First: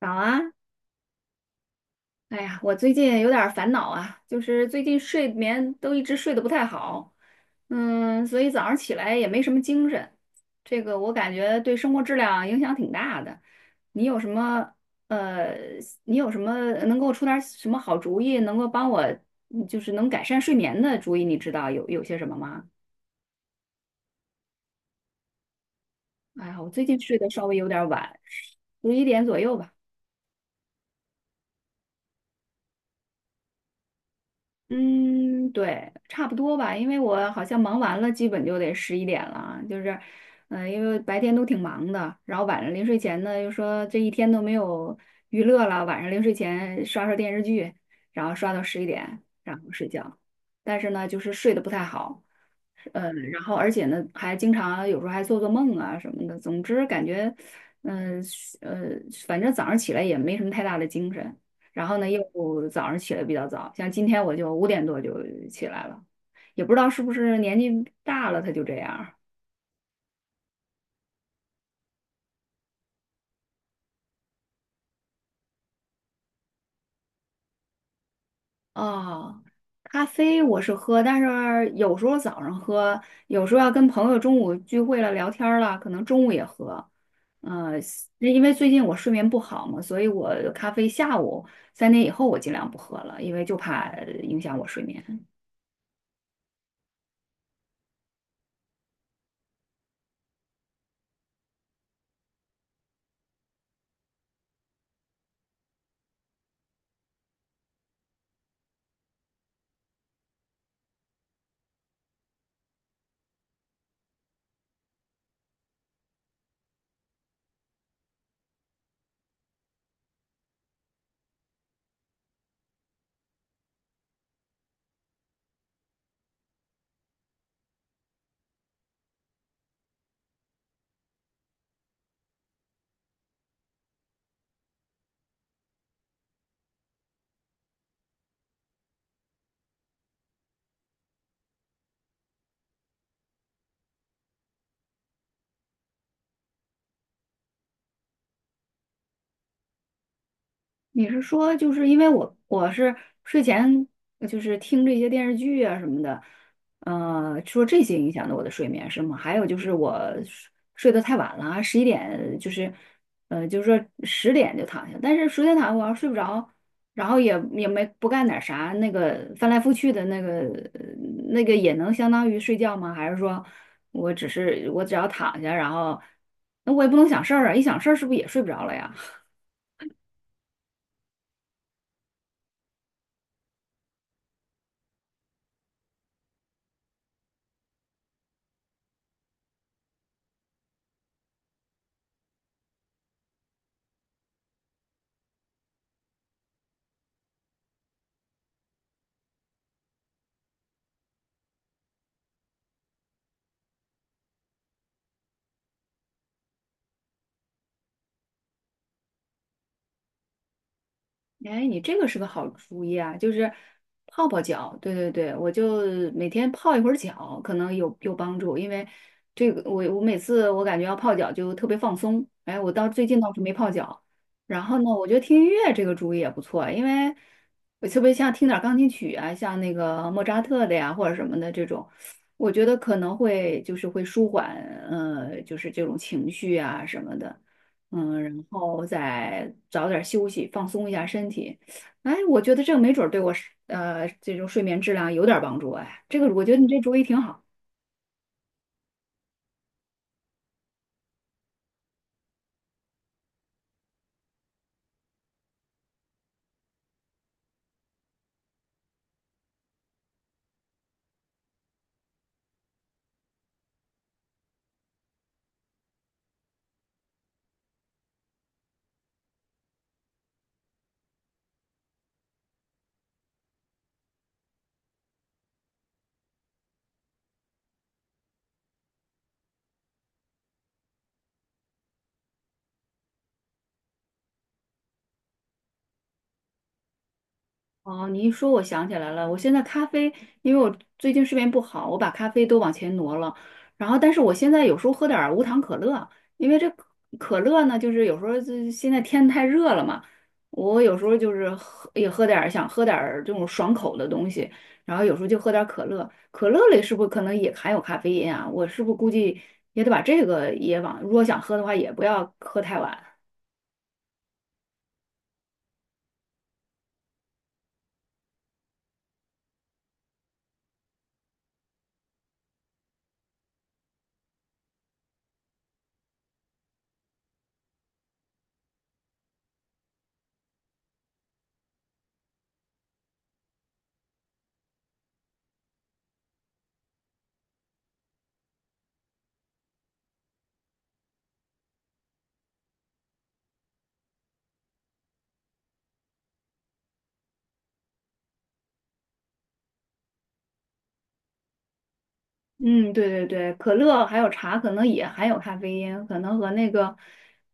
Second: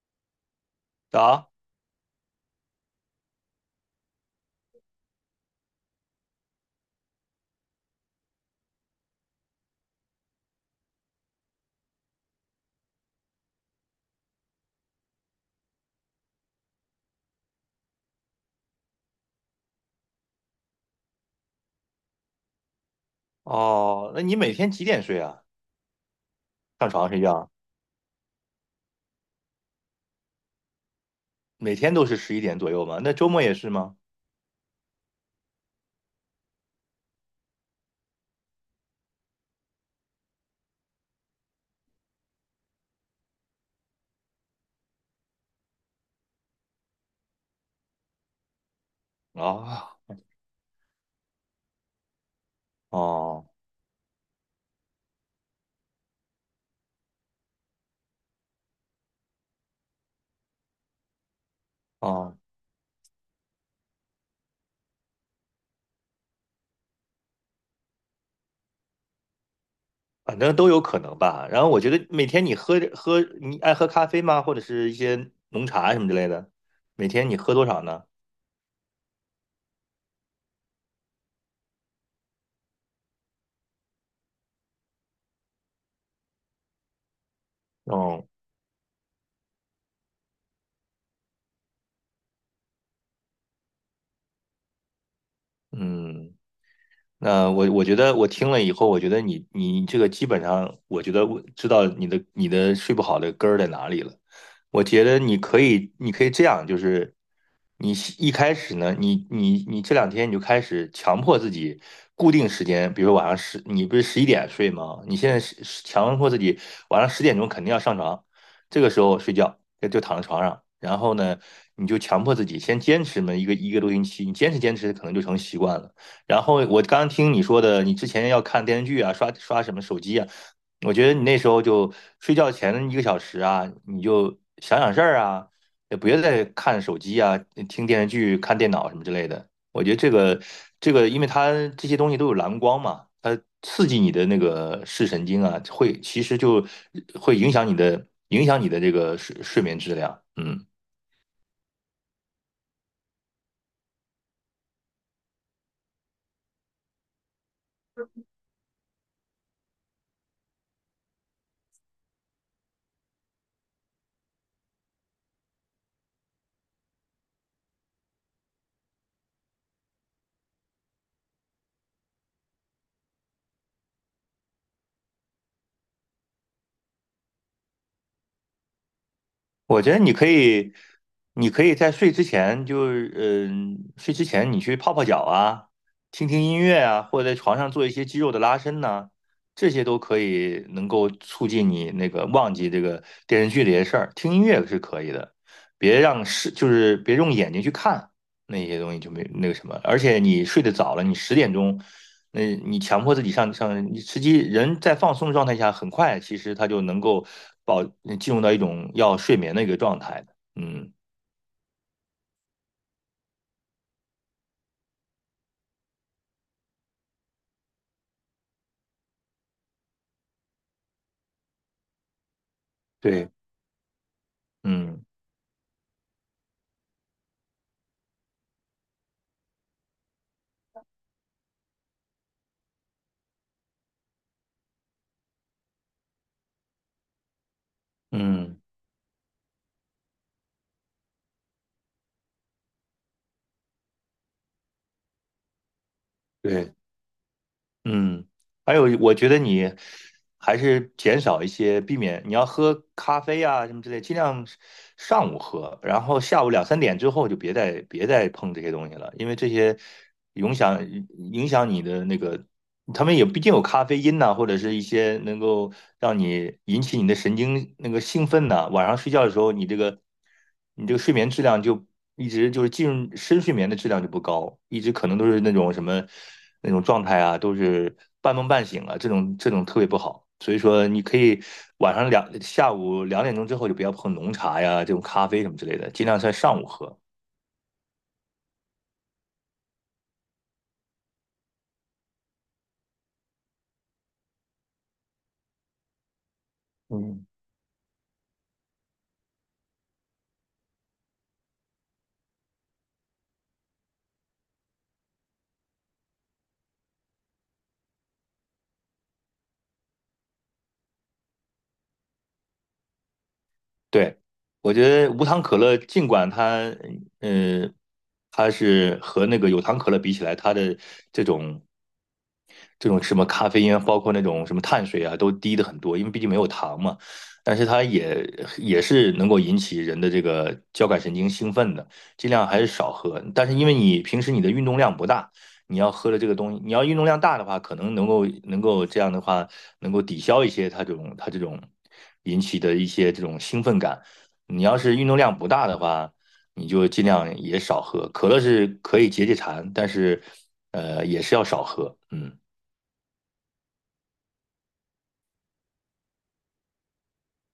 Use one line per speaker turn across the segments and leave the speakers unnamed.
早啊，
啊，
哎呀，我最近有点儿烦恼啊，就是最近睡眠都一直睡得不太好，所以早上起来也没什么精神，这个我感觉对生活质量影响挺大的。你有什么呃，你有什么能给我出点儿什么好主意，能够帮我就是能改善睡眠的主意？你知道有些什么吗？
哦，那你每天几点睡啊？
哎呀，我最
上
近
床
睡
睡
得稍
觉，
微有点儿晚，十一点左右吧。
每天都是十一点左右吗？那周末也是吗？
嗯，对，差不多吧，因为我好像忙完了，基本就得十一点了啊，就是，因为白天都挺忙的，然后晚上临睡前呢，又说这一天都没有娱乐了，晚上临睡前刷刷电视剧，然后刷到十一点，然后睡
啊，
觉，但是呢，就是睡得不太好，然
哦，
后而且呢，还经常有时候还做做梦啊什么的，总之感觉，嗯、呃，反正早上起来也没什么太大的精神。然后呢又
哦，
早上起得比较早，像今天我就5点多就起来了，也不知道是不是年纪大了他就这样啊。
反正都有可能吧。然后我觉得每天你爱喝咖啡吗？或者是一些浓茶什么之类的，每天你喝多少呢？
咖啡我是喝，但是有时候早上喝，有时候要跟朋友中午聚会了聊天儿了，可能中午也喝。呃，
哦，
因为最近我睡眠不好嘛，所以我咖啡下午三点以后我尽量不喝了，因为就怕影响我睡眠。
嗯。那我觉得我听了以后，我觉得你这个基本上，我觉得我知道你的睡不好的根儿在哪里了。我觉得你可以这样，就是你一开始呢，你这两天你就开始强迫自己固定时间，比如说晚上十，你不是十一点睡吗？你现在是强迫自己晚上十点钟肯定要上床，这个时候睡觉就躺在床上，然后呢，你就强迫自己先坚持那么一多星期，你坚持可能就成习惯了。然后我刚听你说的，你之前要看电视剧啊，刷刷什么手机啊，我觉得你那时候就睡觉前一个小时啊，你就想想事儿啊，也不要再看手机啊、听电视剧、看电脑什么之类的。我觉得因为它这些东西都有蓝光嘛，它刺激你的那个视神经啊，其实会影响你的这个睡眠质量。嗯。
你是说，就是因为我是睡前就是听这些电视剧啊什么的，说这些影响了我的睡眠是吗？还有就是我睡得太晚了，十一点就是，就是说十点就躺下，但是十点躺下我要睡不着，然后也没不干点啥，那个翻来覆去的呃那个也能相当于睡觉吗？还是说我只要躺下，然后那我也不能想事儿啊，一想事儿是不是也睡不着了呀？
我觉得你可以，你可以在睡之前就，睡之前你去泡泡脚啊，听听音乐啊，或者在床上做一些肌肉的拉伸呐、这些都可以能够促进你那个忘记这个电视剧这些事儿。听音乐是可以的，别让是就是别用眼睛去看那些东西就没那个什么。而且你睡得早了，你十点钟。那你强迫自己你实际人在放松状态下，很快其实他就能够保进入到一种要睡眠的一个状态的。嗯
哎，你这个是个好主意啊，就是泡泡脚，对对对，我就每天泡一会儿脚，可能有帮助，因为这个我每次我感觉要泡脚就特别放松，哎，我到最近
对
倒是没泡脚，然后呢，
嗯
我觉得听音乐这个主意也不错，因为我特别像听点儿钢琴曲啊，像那个莫扎特的呀或者什么的这种，我觉得可能会就是会舒缓，就是这种情绪啊什么的。然
嗯
后再早点休息，放松一下身体。哎，我觉得这个没准儿对我是这种睡眠质量有点儿帮助。哎，这个我觉得你
对，
这主意挺好。
嗯，还有我觉得你还是减少一些，避免你要喝咖啡啊什么之类，尽量上午喝，然后下午两三点之后就别再碰这些东西了，因为这些影响影响你的那个。他们也毕竟有咖啡因呐、或者是一些能够让你引起你的神经那个兴奋呐、晚上睡觉的时候，你这个睡眠质量就一直就是进入深睡眠的质量就不高，一直可能都是那种什么那种状态啊，都是半梦半醒啊，这种特别不好。所以说，你可以晚上两下午两点钟之后就不要碰浓茶呀、这种咖啡什么之类的，尽量在上午喝。
哦，你一说，我想起来了。我现在咖啡，因为我最近睡眠不好，我把咖啡都往前挪了。然后，但是我现在有时候喝点儿无糖可乐，因为这可
嗯
可乐呢，就是有时候现在天太热了嘛，我有时候就是喝也喝点儿想喝点儿这种爽口的东西，然后有时候就喝点儿可乐。可乐里是不是可能也含有咖啡因啊？我是不是估计也得把这个也往，如果想喝的话，也不要喝太晚。
对，我觉得无糖可乐，尽管它，嗯，它是和那个有糖可乐比起来，它的这种这种什么咖啡因，包括那种什么碳水啊，都低的很多，因为毕竟没有糖嘛。但是它也是能够引起人的这个交感神经兴奋的，尽量还是少喝。但是因为你平时你的运动量不大，你要喝的这个东西，你要运动量大的话，可能能够这样的话，能够抵消一些它这种引起的一些这种兴奋感。你要是运动量不大的话，你就尽量也少喝。可乐是可以解解馋，但是也是要少喝。嗯，
嗯，对对对，可乐还有茶可能也含有咖啡因，可能和那个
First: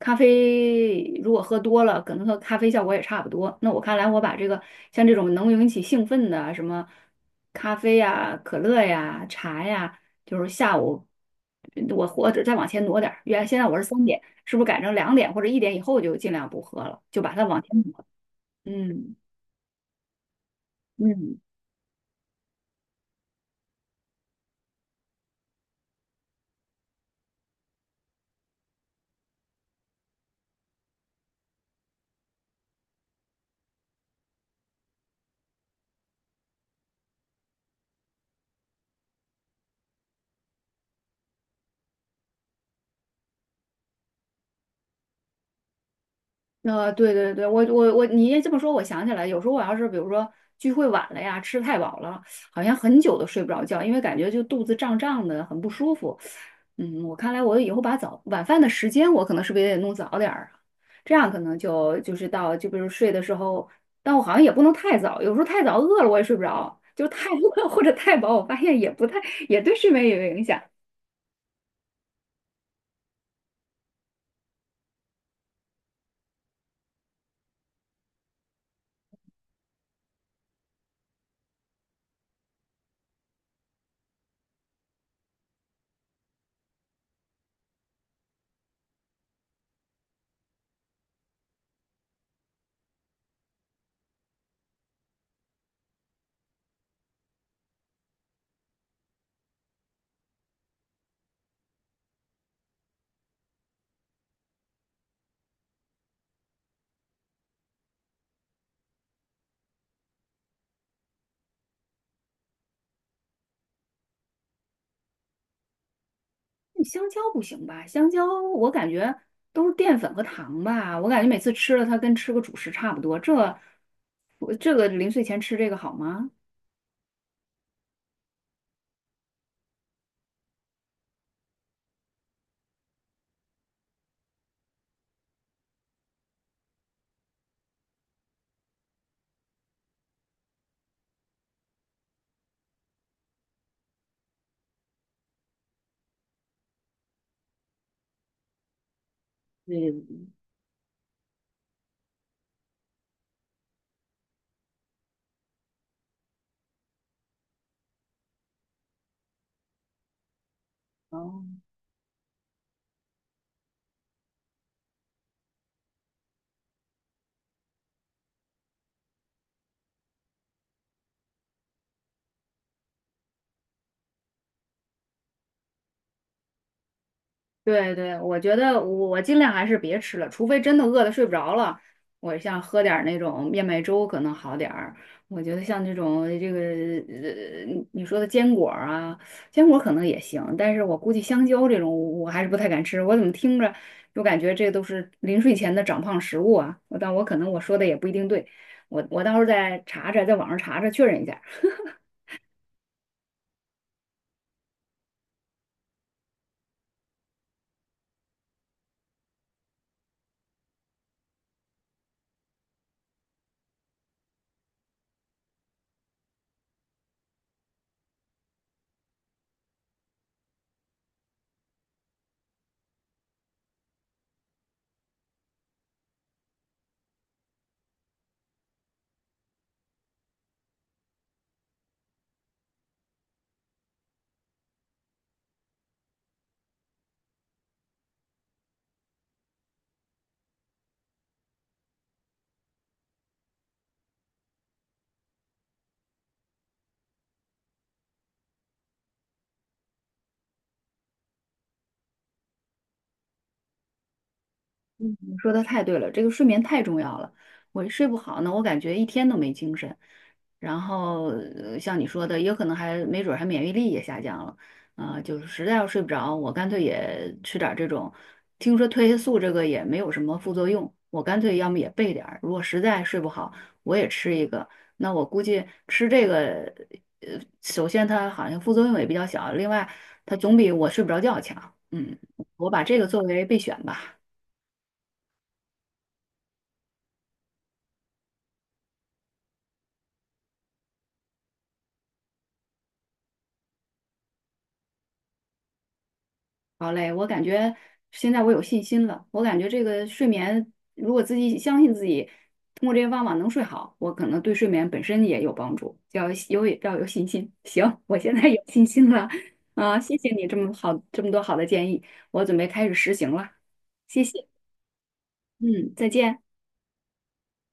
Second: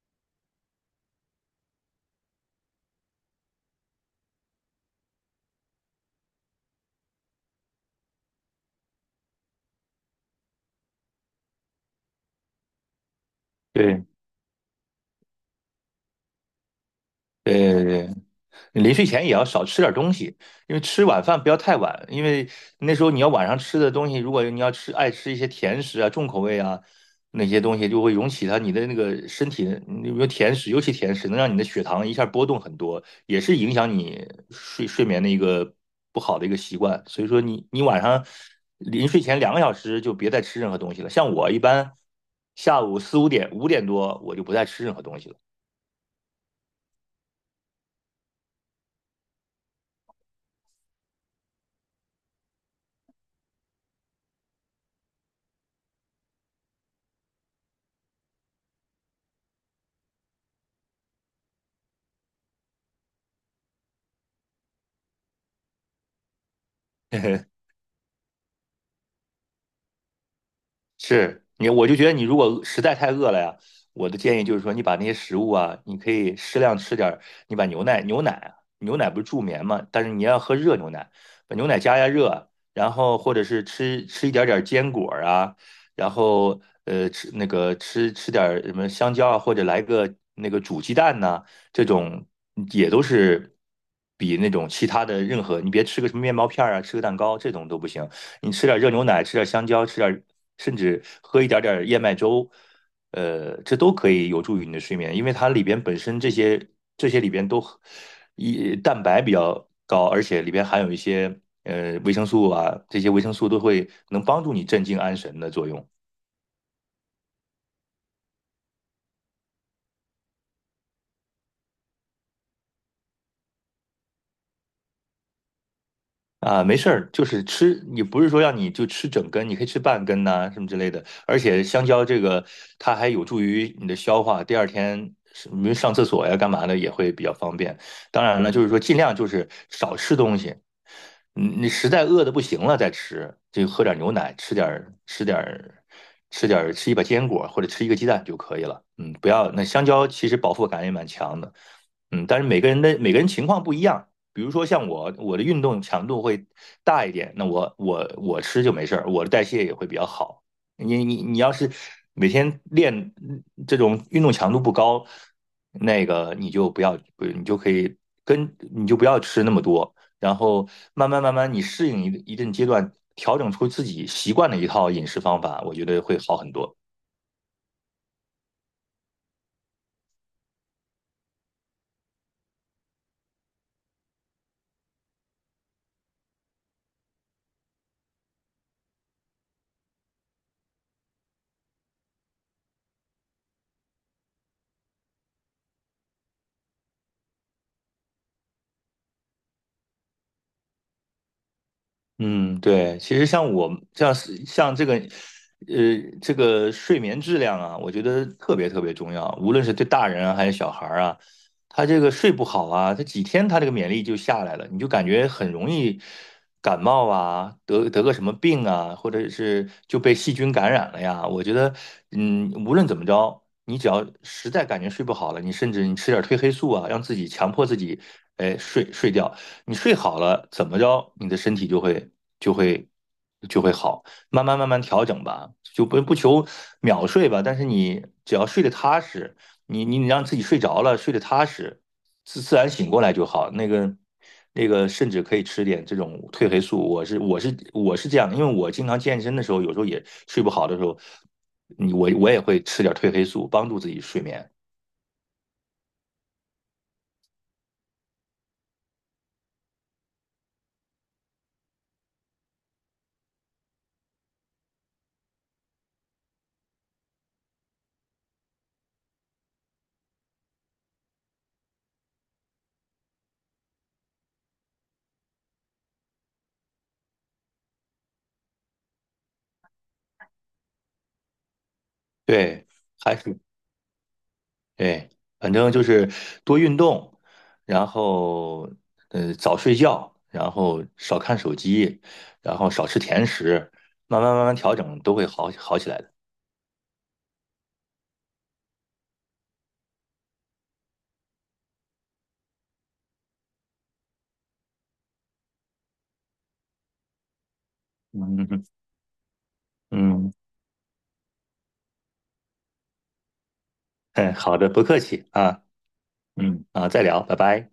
咖啡如果喝多了，可能和咖啡效果也差不多。那我看来，我把像这种能引起兴奋的什么咖啡呀、可乐呀、茶呀，就是下午我或者再往前挪点儿，原来现在我是三
对。
点，是不是改成2点或者一点以后就尽量不喝了，就把它往
对
前
对
挪？
对，临睡
嗯
前也要少吃点东西，因为吃晚
嗯。
饭不要太晚，因为那时候你要晚上吃的东西，如果你要吃爱吃一些甜食啊、重口味啊那些东西，就会涌起它你的那个身体，你比如甜食，尤其甜食能让你的血糖一下波动很多，也是影响你睡眠的一个不好的一个习惯。所以说你晚上临睡前两个小时就别再吃任何东西了。像我一般下午四五点、五点多我就不再吃任何东西了。
对对对，我，你这么说，我想起来，有时候我要是比如说聚会晚了呀，吃太饱了，好像很久都睡不着觉，因为感觉就肚子胀胀的，很不舒服。我看来我以后把早晚饭的时间，我可能是不是也得弄早点儿啊？这样可能就是到就比如睡的时候，但我好像也不能太早，有时候太早饿了我也睡不着，就太 饿 或者太饱，我发现也不太也对睡眠也有影响。
我就觉得你如果实在太饿了呀，我的建议就是说，你把那些食物啊，你可以适量吃点儿。你把牛奶，牛奶啊，牛奶不是助眠嘛，但是你要喝热牛奶，把牛奶加加热，然后或者是吃一点点坚果儿啊，然后吃那个吃点儿什么香蕉啊，或者来个那个煮鸡蛋呐、这种也都是比那种其他的任何，你别吃个什么面包片儿啊，吃个蛋糕这种都不行。你吃点热牛奶，吃点香蕉，吃点甚至喝一点点燕麦粥，这都可以有助于你的睡眠，因为它里边本身这些这些里边都一蛋白比较高，而且里边含有一些维生素啊，这些维生素都会能帮助你镇静安神的作用。
香蕉不行吧？香蕉我感觉都是淀粉和糖吧，我感觉每次吃了它跟吃个主食差不多。我这个临睡前吃这个好吗？
啊，没事儿，就是吃，你不是说让你就吃整根，你可以吃半根呐、什么之类的。而且香蕉这个，它还有助于你的消化，第二天是比如上厕所呀、干嘛的也会比较方便。当然了，就是说尽量就是少吃东西，你实在饿的不行了再吃，就喝点牛奶，吃点儿吃一把坚果或者吃一个鸡蛋就可以了。嗯，不要那香
对，
蕉其实饱腹感也蛮强的。嗯，但是每个人情况不一样。比如说像我，我的运动强度会大一点，那我吃就没事儿，我的代谢也会比较好。你要
哦。
是每天练这种运动强度不高，那个你就不要，不你就可以你就不要吃那么多，然后慢慢慢慢你适应一定阶段，调整出自己习惯的一套饮食方法，我觉得会好很多。
对对，我觉得我尽量还是别吃了，除非真的饿得睡不着了，我像喝点儿那种燕麦粥可能好点儿。我觉得像这种你说的坚果儿啊，坚果儿可能也行，但是我估计香蕉这种我还是不太敢吃。我怎么听着就感觉这都是临睡前的长胖食物啊？但我可能我说的也不一定对，我到时候再查查，在网上查查确认一下。
嗯，对，其实像我像是像这个，这个睡眠质量啊，我觉得特别特别重要，无论是对大人啊还是小孩儿啊，他这个睡不好啊，他几天他这个免疫力就下来了，你就感觉很容易感冒啊，得个什么病啊，或者是就被细菌感染了呀。我觉得，嗯，无论怎么着，你只要实在感觉睡不好了，你甚至你吃点褪黑素啊，让自己强迫自己，哎，睡觉。你睡好了，怎么着，你的身体就会就会好，慢慢慢慢调整吧，就不求秒睡吧，但是你只要睡得踏实，你让自己睡着了，睡得踏实，自然醒过来就好。甚至可以吃点这种褪黑素，我这样的，因为我经常健身的时候，有时候也睡不好的时候，我也会吃点褪黑素，帮助自己睡眠。
你说的太对了，这个睡眠太重要了。我一睡不好呢，我感觉一天都没精神。然后，像你说的，也有可能还没准儿还免疫力也下降了。啊、就是实在要睡不着，我干脆也吃点儿这种。听说褪黑素这个也没有什么副作用，我干脆要么也备点儿。如果实在睡不好，我也吃一个。那我估计吃这个，首先它好像副作用也比较小，另外它总比我睡不着觉强。嗯，
对，
我把这个
还
作
是
为备选吧。
对，反正就是多运动，然后早睡觉，然后少看手机，然后少吃甜食，慢慢慢慢调整都会好好起来的。
好嘞，我感觉现在我有信心了。我感觉这个睡眠，如果自己相信自己，通过这些方法能睡好，我可能对睡眠本身也有帮助。要有信心。行，我现
嗯
在有
嗯，
信心了啊！谢
嗯
谢你这么多好的建议，我准备开始实行了。谢
哎，
谢，
好的，不客气啊，
嗯，再见。
嗯啊，再聊，拜拜。